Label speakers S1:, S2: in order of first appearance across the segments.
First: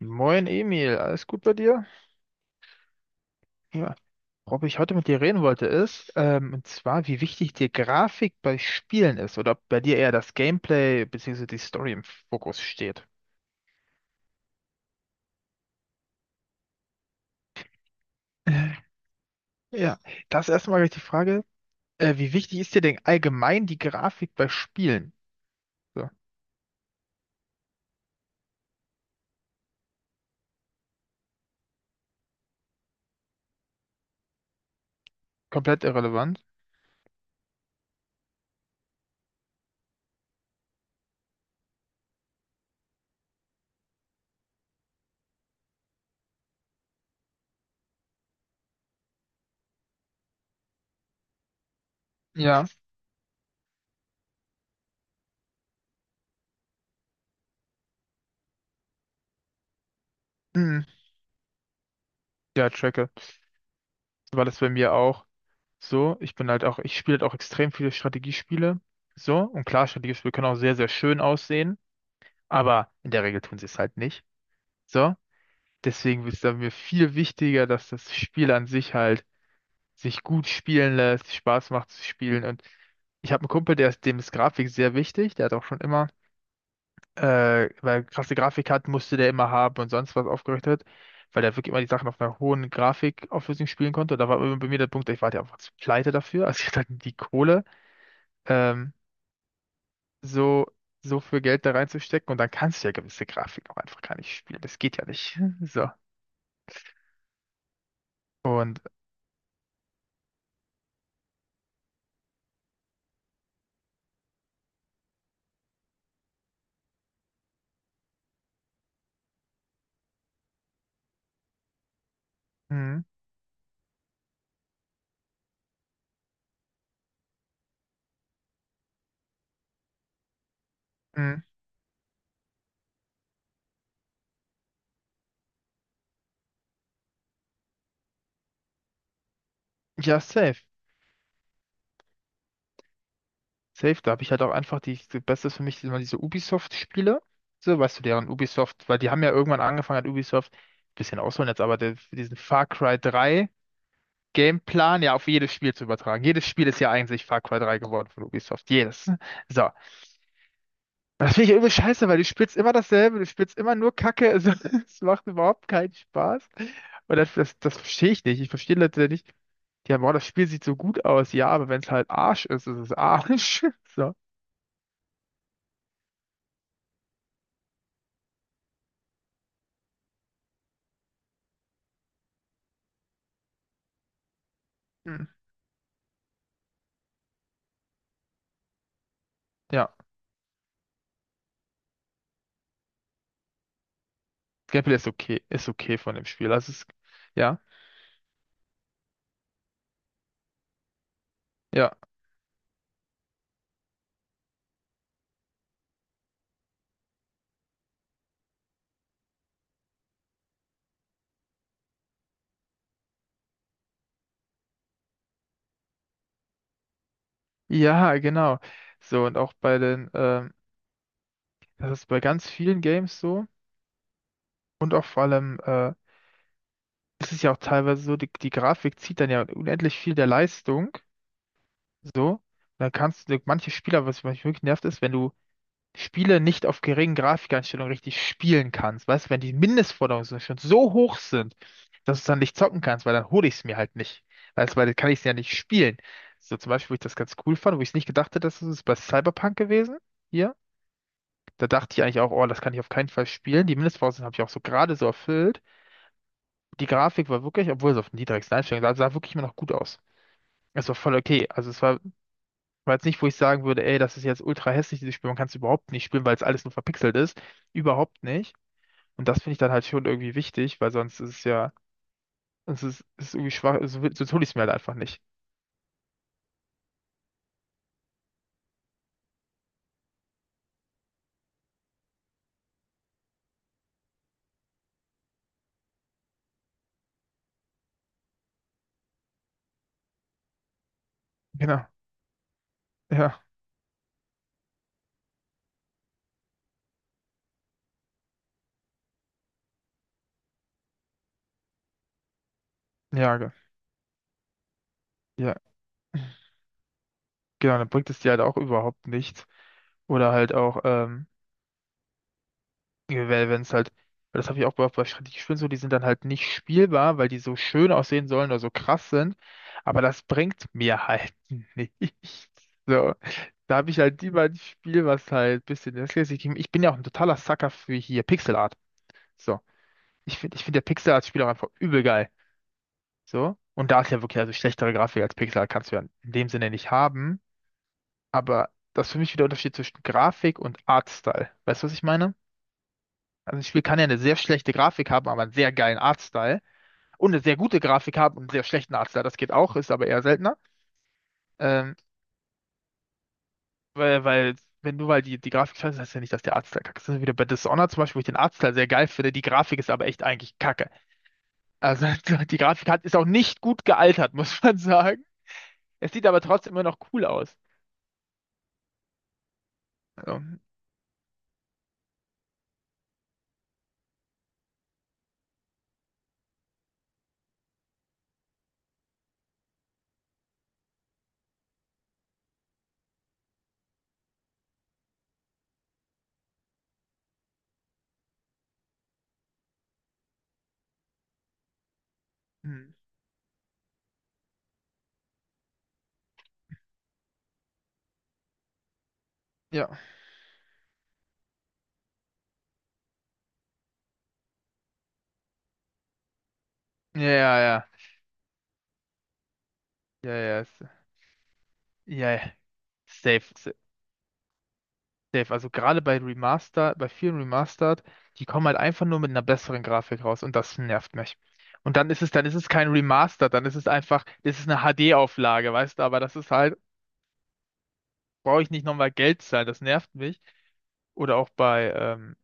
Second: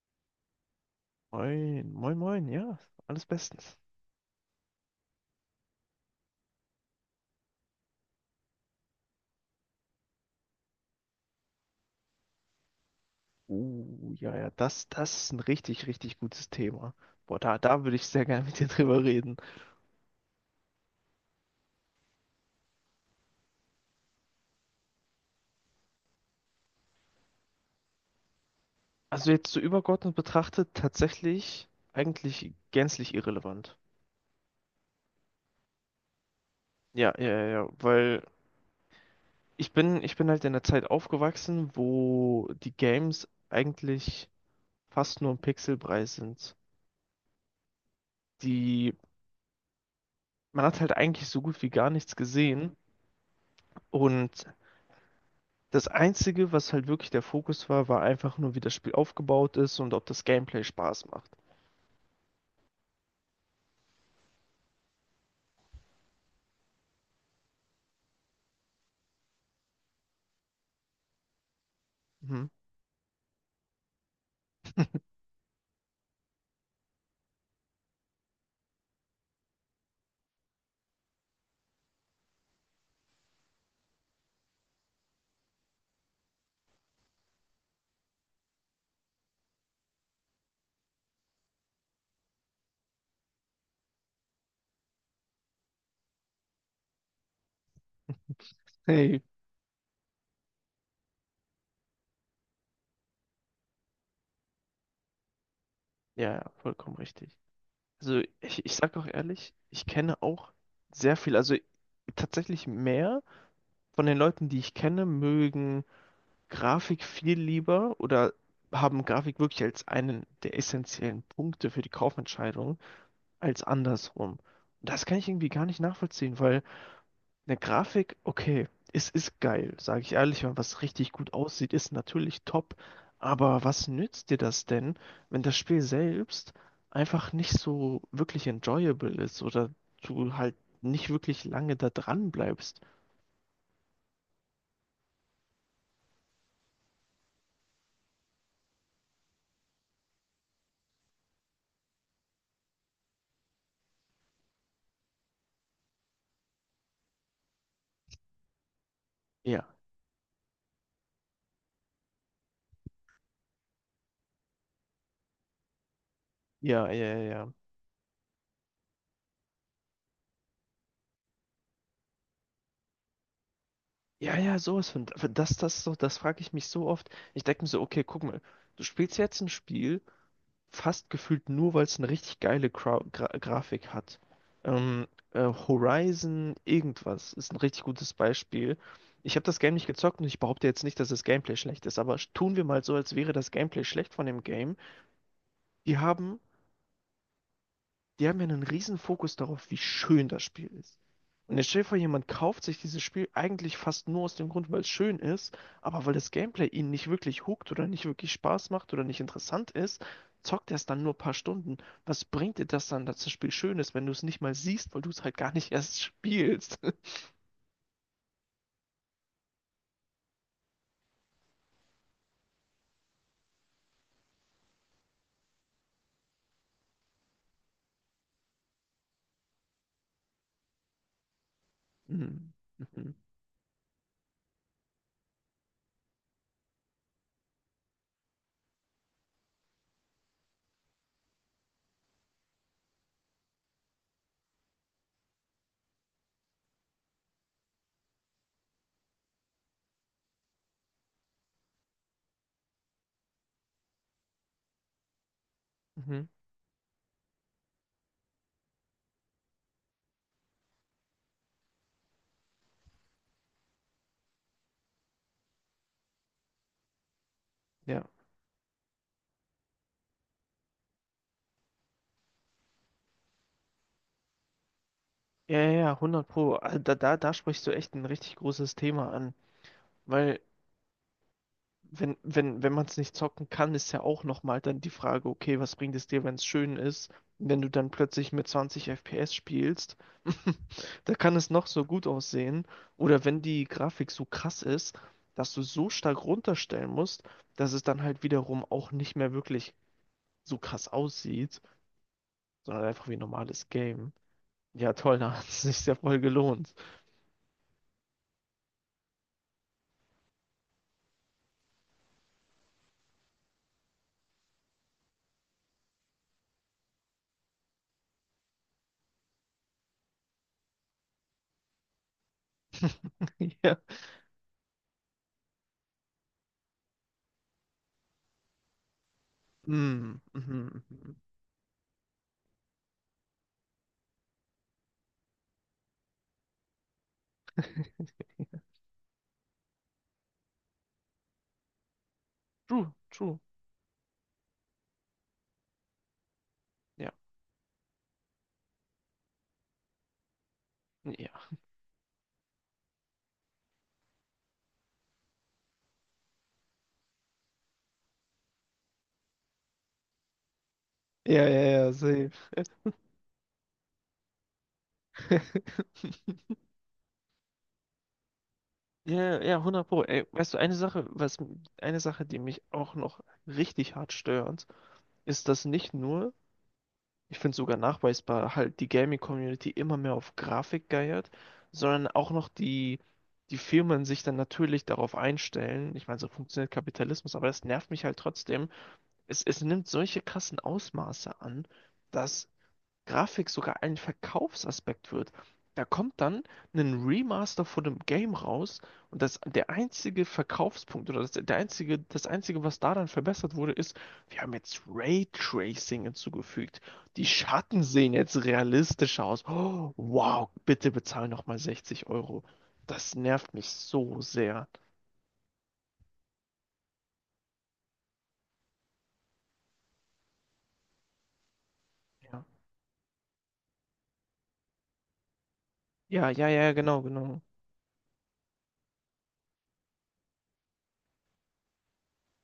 S1: Moin Emil, alles gut bei
S2: Moin,
S1: dir?
S2: moin, moin, ja, alles bestens.
S1: Ja, worüber ich heute mit dir reden wollte ist, und zwar, wie wichtig dir Grafik bei Spielen ist oder ob bei dir eher das Gameplay bzw. die Story im Fokus steht.
S2: Das ist ein richtig gutes Thema. Da würde ich sehr gerne mit dir
S1: Äh,
S2: drüber reden.
S1: Ja, das erstmal gleich die Frage, wie wichtig ist dir denn allgemein die Grafik bei Spielen? So,
S2: Also jetzt so übergeordnet betrachtet, tatsächlich eigentlich gänzlich irrelevant.
S1: komplett irrelevant.
S2: Ja, weil ich bin halt in der Zeit aufgewachsen, wo die Games eigentlich fast nur ein Pixelbrei sind. Die, man hat halt eigentlich so gut wie gar nichts
S1: Ja.
S2: gesehen. Und das Einzige, was halt wirklich der Fokus war, war einfach nur, wie das Spiel aufgebaut ist und ob das Gameplay
S1: Mhm.
S2: Spaß macht.
S1: Ja, tracke. So war das bei mir auch so. Ich bin halt auch, ich spiele halt auch extrem viele Strategiespiele. So, und klar, Strategiespiele können auch sehr, sehr schön aussehen.
S2: Mhm.
S1: Aber in der Regel tun sie es halt nicht. So, deswegen ist es mir viel wichtiger, dass das Spiel an sich halt sich gut spielen lässt, Spaß macht zu spielen. Und ich habe einen Kumpel, der ist, dem ist Grafik sehr wichtig. Der hat auch schon immer, äh, weil er krasse Grafik hat, musste der immer haben und sonst was aufgerichtet, weil der wirklich immer die Sachen auf einer hohen Grafikauflösung spielen konnte. Und da war immer bei mir der Punkt, ich war ja einfach zu pleite dafür. Also ich hatte halt die Kohle, ähm,
S2: Hey,
S1: so, so viel Geld da reinzustecken. Und dann kannst du ja gewisse Grafik auch einfach gar nicht spielen. Das geht ja nicht. So.
S2: ja, ja, vollkommen richtig. Also ich
S1: Und
S2: sag auch ehrlich, ich kenne auch sehr viel, also tatsächlich mehr von den Leuten, die ich kenne, mögen Grafik viel lieber oder haben Grafik wirklich als einen der essentiellen Punkte für die Kaufentscheidung
S1: mhm,
S2: als andersrum. Und das kann ich irgendwie gar nicht nachvollziehen, weil eine Grafik, okay, es ist geil, sage ich ehrlich, wenn was richtig gut
S1: mhm.
S2: aussieht, ist natürlich top. Aber was nützt dir das denn, wenn das Spiel selbst einfach nicht so wirklich enjoyable ist oder
S1: Ja,
S2: du halt
S1: safe.
S2: nicht wirklich lange da dran bleibst?
S1: Safe, da habe ich halt auch einfach die Beste ist für mich immer diese Ubisoft-Spiele. So, weißt du, deren Ubisoft, weil die haben ja irgendwann angefangen hat, Ubisoft, bisschen ausholen jetzt, aber der, diesen Far Cry 3 Gameplan ja auf jedes Spiel zu übertragen. Jedes Spiel ist ja eigentlich Far Cry 3 geworden von Ubisoft. Jedes.
S2: Ja,
S1: So. Das finde ich ja übel scheiße, weil du spielst immer dasselbe, du spielst immer nur Kacke. Also, es macht überhaupt keinen Spaß.
S2: ja,
S1: Und
S2: ja,
S1: das,
S2: ja.
S1: das, das verstehe ich nicht. Ich verstehe Leute nicht. Ja, boah, das Spiel sieht so gut aus, ja, aber wenn es halt Arsch ist, ist es Arsch. So.
S2: Ja, ja, ja, sowas von. Das frage ich mich so oft. Ich denke mir so, okay, guck mal, du spielst jetzt ein Spiel, fast gefühlt nur, weil es eine richtig geile Grau Gra Grafik hat.
S1: Hm.
S2: Horizon irgendwas ist ein richtig gutes Beispiel. Ich habe das Game nicht
S1: Ja,
S2: gezockt und ich behaupte jetzt nicht, dass das Gameplay schlecht ist, aber tun wir mal so, als wäre das Gameplay schlecht von dem Game.
S1: Gameplay ist
S2: Die
S1: okay von dem
S2: haben
S1: Spiel. Also es, ja,
S2: die haben ja einen riesen Fokus darauf, wie schön das Spiel ist. Und jetzt stell dir
S1: ja,
S2: vor, jemand kauft sich dieses Spiel eigentlich fast nur aus dem Grund, weil es schön ist, aber weil das Gameplay ihn nicht wirklich hookt oder nicht wirklich Spaß macht oder nicht interessant ist, zockt er es dann nur ein paar Stunden. Was bringt dir das dann, dass das Spiel schön ist, wenn du es nicht mal siehst, weil du es halt gar nicht erst spielst?
S1: ja, genau. So, und auch bei den, das ist bei ganz vielen Games so. Und auch vor allem, es ist ja auch teilweise so, die Grafik zieht dann ja unendlich viel der Leistung. So. Und
S2: Mhm.
S1: dann
S2: Mhm.
S1: kannst du, manche Spieler, was mich wirklich nervt, ist, wenn du Spiele nicht auf geringen Grafikeinstellungen richtig spielen kannst. Weißt du, wenn die Mindestforderungen schon so hoch sind, dass du es dann nicht zocken kannst, weil dann hole ich es mir halt nicht. Weißt du, weil dann kann ich es ja nicht spielen. So zum Beispiel, wo ich das ganz cool fand, wo ich es nicht gedacht hätte, dass es ist bei Cyberpunk gewesen. Hier. Da dachte ich eigentlich auch, oh, das kann ich auf keinen Fall spielen. Die Mindestvoraussetzungen habe ich auch so gerade so erfüllt.
S2: Mhm.
S1: Die Grafik war wirklich, obwohl es auf den niedrigsten Einstellungen sah wirklich immer noch gut aus. Es war voll okay. Also es war, war jetzt nicht, wo ich sagen würde, ey, das ist jetzt ultra hässlich, dieses Spiel. Man kann es überhaupt nicht spielen, weil es alles nur verpixelt ist.
S2: Ja.
S1: Überhaupt nicht. Und das finde ich dann halt schon irgendwie wichtig, weil sonst ist es ja, sonst ist es ist irgendwie schwach, so, so tue ich es mir halt einfach nicht.
S2: Ja, ja, ja, 100 Pro. Also da sprichst du echt ein richtig großes Thema an. Weil wenn man es nicht zocken kann, ist ja auch nochmal dann die Frage, okay, was bringt es dir, wenn es schön ist? Wenn du dann plötzlich mit 20 FPS spielst, da kann es noch so
S1: Genau.
S2: gut aussehen. Oder wenn
S1: Ja.
S2: die Grafik so krass ist, dass du so stark runterstellen musst, dass es dann halt wiederum auch nicht mehr wirklich so krass aussieht, sondern halt einfach wie ein
S1: Ja,
S2: normales Game. Ja, toll, da hat
S1: ja.
S2: es sich sehr voll gelohnt.
S1: Genau, dann bringt es dir halt auch überhaupt nichts. Oder halt auch, wenn es halt, weil das habe ich auch bei, bei Strategiespielen so, die sind dann halt nicht spielbar, weil die so schön aussehen sollen oder so krass sind. Aber das bringt mir halt nichts. So.
S2: Ja.
S1: Da habe ich halt lieber ein Spiel, was halt ein bisschen das Gleiche gibt. Ich bin ja auch ein totaler Sucker für hier Pixel Art. So. Ich finde
S2: Mhm,
S1: der Pixar
S2: mhm.
S1: als Spiel auch einfach übel geil. So. Und da ist ja wirklich, also schlechtere Grafik als Pixar kannst du ja in dem Sinne nicht haben. Aber das ist für mich wieder der Unterschied zwischen Grafik und Artstyle. Weißt du, was ich meine?
S2: True, true.
S1: Also ein Spiel kann ja eine sehr schlechte Grafik haben, aber einen sehr geilen Artstyle.
S2: Ja,
S1: Und eine sehr gute Grafik haben und einen sehr schlechten Artstyle. Das geht auch, ist aber eher seltener.
S2: ja.
S1: Ähm, weil, weil, wenn du weil die Grafik scheiße, ist, heißt ja nicht, dass der Artstyle kacke ist. Das ist wieder bei Dishonored zum Beispiel, wo ich den Artstyle sehr geil finde. Die Grafik ist aber echt eigentlich kacke.
S2: Ja, ja, ja,
S1: Also
S2: safe.
S1: die Grafik hat, ist auch nicht gut gealtert, muss man sagen. Es sieht aber trotzdem immer noch cool aus.
S2: Ja, ja, 100 Pro. Ey,
S1: Also,
S2: weißt du, eine Sache, die mich auch noch richtig hart stört, ist, dass nicht nur, ich finde sogar nachweisbar, halt die Gaming-Community immer mehr auf Grafik geiert, sondern auch noch die Firmen sich dann natürlich darauf einstellen. Ich meine, so funktioniert Kapitalismus, aber das nervt mich halt trotzdem. Es nimmt solche krassen Ausmaße an, dass
S1: hm,
S2: Grafik sogar ein Verkaufsaspekt wird. Da kommt dann ein Remaster von dem Game raus und das, der
S1: ja.
S2: einzige Verkaufspunkt oder das, der einzige, das einzige, was da dann verbessert wurde, ist, wir haben jetzt Raytracing hinzugefügt.
S1: Ja,
S2: Die
S1: ja,
S2: Schatten
S1: ja.
S2: sehen jetzt realistischer aus. Oh,
S1: Ja,
S2: wow,
S1: ja. ist-
S2: bitte bezahl nochmal 60
S1: Ja,
S2: Euro.
S1: ja.
S2: Das nervt
S1: Safe,
S2: mich so sehr.
S1: safe. Also gerade bei Remaster, bei vielen Remastered, die kommen halt einfach nur mit einer besseren Grafik raus und das nervt mich. Und
S2: Ja,
S1: dann ist es kein Remaster, dann ist es einfach, das ist eine HD-Auflage, weißt du, aber
S2: ja,
S1: das
S2: ja,
S1: ist
S2: ja,
S1: halt,
S2: genau, genau.
S1: brauche ich nicht nochmal Geld zahlen, das nervt mich. Oder auch bei,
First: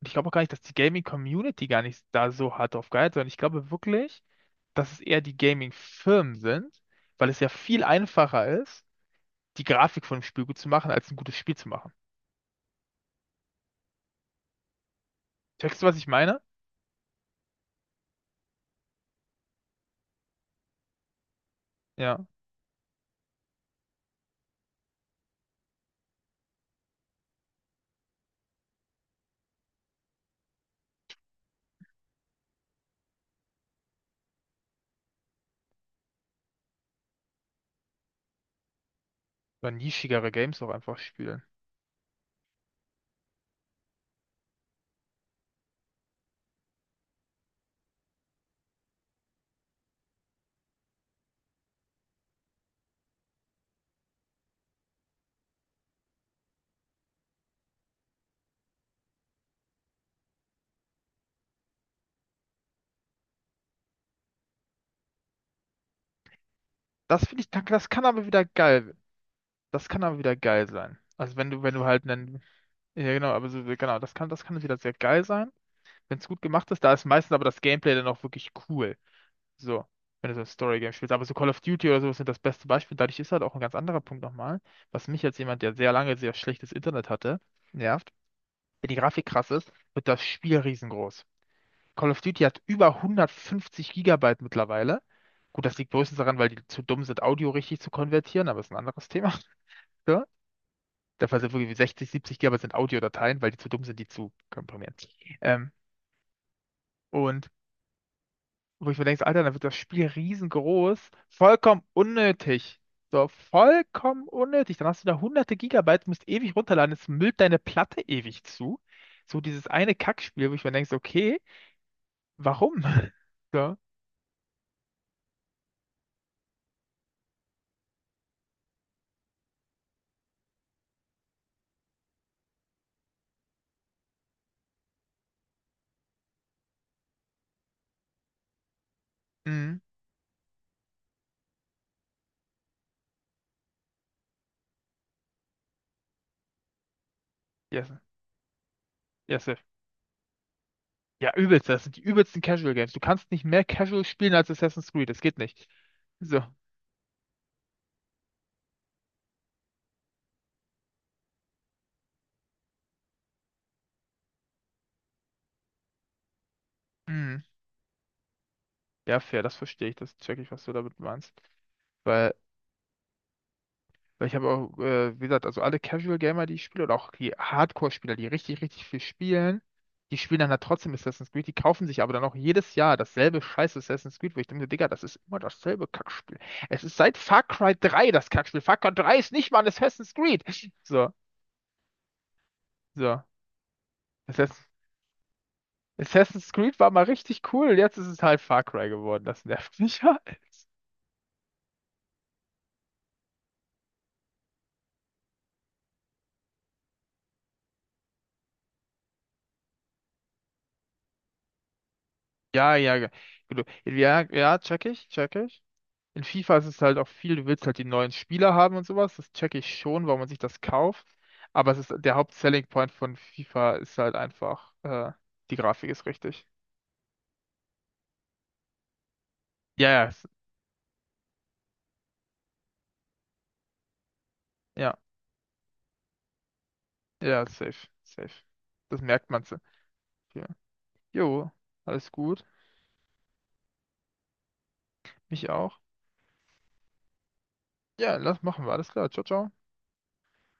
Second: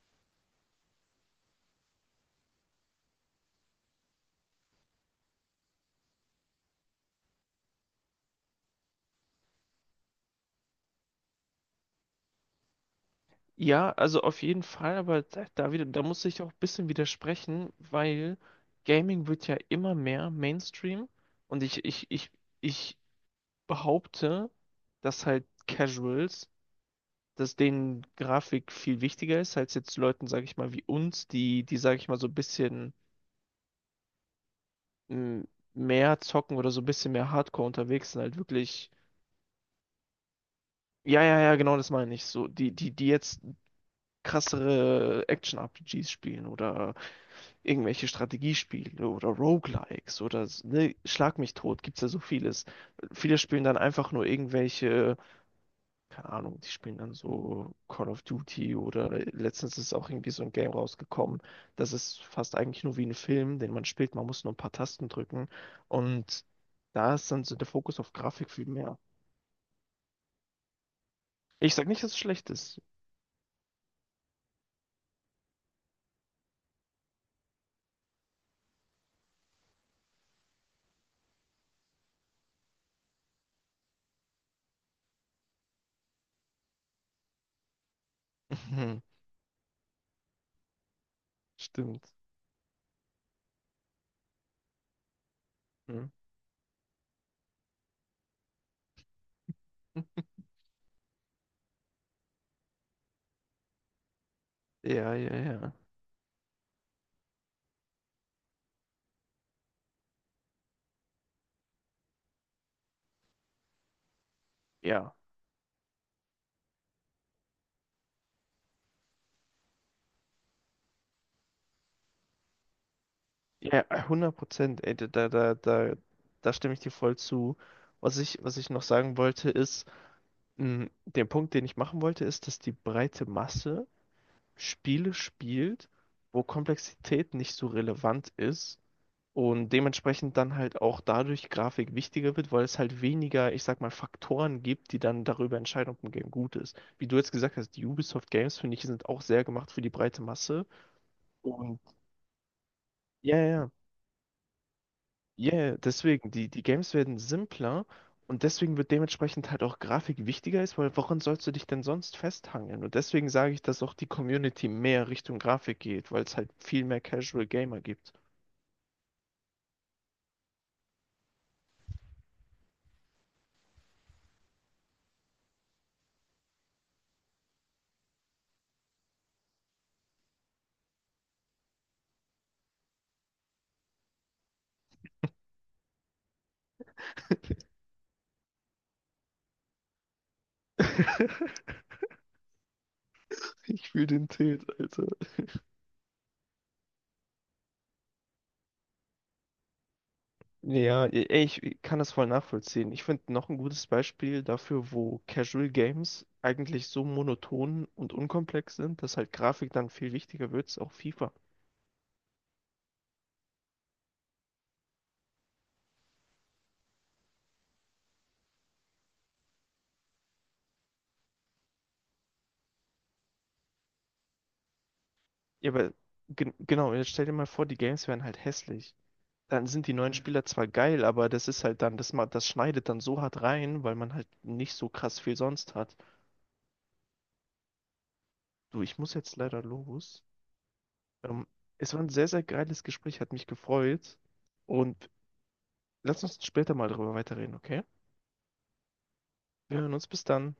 S1: und ich glaube auch gar nicht, dass die Gaming-Community gar nicht da so hart drauf geiert, sondern ich glaube wirklich, dass es eher die Gaming-Firmen sind, weil es ja viel einfacher ist, die Grafik von einem Spiel gut zu machen, als ein gutes Spiel zu machen.
S2: Ja, also auf jeden Fall, aber da
S1: Checkst
S2: wieder,
S1: du, was
S2: da
S1: ich
S2: muss ich
S1: meine?
S2: auch ein bisschen widersprechen, weil Gaming wird ja immer mehr Mainstream und ich, ich,
S1: Ja.
S2: ich, ich behaupte, dass halt Casuals, dass denen Grafik viel wichtiger ist, als jetzt Leuten, sage ich mal, wie uns, sage ich mal, so ein bisschen m, mehr zocken oder so ein bisschen mehr Hardcore unterwegs sind, halt wirklich.
S1: Oder nischigere Games auch einfach
S2: Ja, ja,
S1: spielen.
S2: ja, genau das meine ich. So, die jetzt krassere Action-RPGs spielen oder irgendwelche Strategiespiele oder Roguelikes oder ne, Schlag mich tot, gibt's ja so vieles. Viele spielen dann einfach nur irgendwelche, keine Ahnung, die spielen dann so Call of Duty oder letztens ist auch irgendwie so ein Game rausgekommen. Das ist fast eigentlich nur wie ein Film, den man spielt, man muss nur ein paar Tasten drücken und da
S1: Das
S2: ist
S1: finde
S2: dann
S1: ich,
S2: so der
S1: das
S2: Fokus
S1: kann
S2: auf
S1: aber wieder
S2: Grafik viel
S1: geil.
S2: mehr.
S1: Das kann aber wieder geil sein. Also wenn du, wenn
S2: Ich
S1: du
S2: sag nicht,
S1: halt
S2: dass es
S1: einen,
S2: schlecht ist.
S1: ja genau, aber so, genau, das kann wieder sehr geil sein, wenn es gut gemacht ist. Da ist meistens aber das Gameplay dann auch wirklich cool. So, wenn du so ein Story-Game spielst. Aber so Call of Duty oder sowas sind das beste Beispiel. Dadurch ist halt auch ein ganz anderer Punkt nochmal, was mich als jemand, der sehr lange sehr schlechtes Internet hatte, nervt. Wenn die Grafik krass ist, wird das Spiel riesengroß.
S2: Stimmt.
S1: Call of Duty hat über 150 Gigabyte mittlerweile. Gut, das liegt
S2: Hm.
S1: größtenteils daran, weil die zu dumm sind, Audio richtig zu konvertieren, aber ist ein anderes Thema. So. Der Fall sind wirklich 60, 70 Gigabyte sind Audiodateien, weil die zu dumm sind, die zu komprimieren.
S2: Ja, ja, ja.
S1: Ähm, und wo ich mir denke, so, Alter, dann wird das Spiel riesengroß, vollkommen unnötig. So, vollkommen unnötig. Dann hast du
S2: Ja.
S1: da hunderte Gigabyte, musst ewig runterladen, es müllt deine Platte ewig zu. So dieses eine Kackspiel, wo ich mir denke, so, okay, warum? So,
S2: Ja, 100%, ey, da stimme ich dir voll zu. Was ich noch sagen wollte, ist, den Punkt, den ich machen wollte, ist, dass die breite Masse Spiele spielt, wo Komplexität nicht so relevant ist und
S1: mhm,
S2: dementsprechend dann halt auch dadurch Grafik wichtiger wird, weil es halt weniger, ich sag mal, Faktoren gibt, die dann darüber entscheiden, ob ein Game gut ist. Wie du jetzt gesagt hast, die
S1: yes,
S2: Ubisoft Games, finde ich, sind auch
S1: yes.
S2: sehr
S1: Sir.
S2: gemacht für die breite Masse.
S1: Ja, übelst,
S2: Und
S1: das sind die übelsten Casual Games. Du kannst
S2: ja,
S1: nicht mehr
S2: ja,
S1: Casual spielen als Assassin's Creed, das geht
S2: Ja,
S1: nicht.
S2: yeah, deswegen,
S1: So,
S2: die, die Games werden simpler und deswegen wird dementsprechend halt auch Grafik wichtiger ist, weil woran sollst du dich denn sonst festhangeln? Und deswegen sage ich, dass auch die Community mehr Richtung Grafik geht, weil es halt viel mehr
S1: mhm.
S2: Casual Gamer gibt.
S1: Ja, fair, das verstehe ich, das check ich, was du damit meinst. Weil Weil ich habe auch, wie gesagt, also alle Casual Gamer, die ich spiele, oder auch die Hardcore-Spieler, die richtig, richtig viel spielen, die spielen dann halt trotzdem Assassin's Creed, die kaufen sich aber dann auch jedes Jahr dasselbe scheiß Assassin's Creed, wo ich denke, so, Digga, das ist immer dasselbe Kackspiel. Es ist seit Far Cry 3 das Kackspiel. Far Cry 3 ist nicht mal ein Assassin's Creed. So, so.
S2: Ich fühle den Tilt,
S1: Assassin's,
S2: Alter.
S1: Assassin's Creed war mal richtig cool, jetzt ist es halt Far Cry geworden. Das nervt mich halt.
S2: Ja, ey, ich kann das voll nachvollziehen. Ich finde noch ein gutes Beispiel dafür, wo Casual Games eigentlich so monoton und unkomplex sind, dass halt Grafik dann viel wichtiger wird, ist auch FIFA.
S1: Ja, ja, gut. Ja, ja, check ich, check ich. In FIFA ist es halt auch viel, du willst halt die neuen Spieler haben und sowas, das checke ich schon, warum man sich das kauft. Aber es ist der Haupt-Selling Point von FIFA ist halt einfach, die
S2: Ja,
S1: Grafik
S2: aber
S1: ist richtig.
S2: genau, jetzt stell dir mal vor, die Games wären halt hässlich. Dann sind
S1: Ja,
S2: die
S1: ja,
S2: neuen Spieler zwar geil, aber das ist halt dann, das schneidet dann so hart rein, weil man halt nicht so
S1: ja,
S2: krass viel sonst hat.
S1: ja, safe, safe.
S2: Du, ich
S1: Das
S2: muss
S1: merkt
S2: jetzt
S1: man so.
S2: leider los.
S1: Ja.
S2: Ähm,
S1: Jo,
S2: es war ein
S1: alles
S2: sehr
S1: gut.
S2: geiles Gespräch, hat mich gefreut. Und
S1: Mich auch.
S2: lass uns später mal darüber weiterreden, okay?
S1: Ja, lass machen wir. Alles klar. Ciao, ciao.
S2: Wir hören uns bis dann.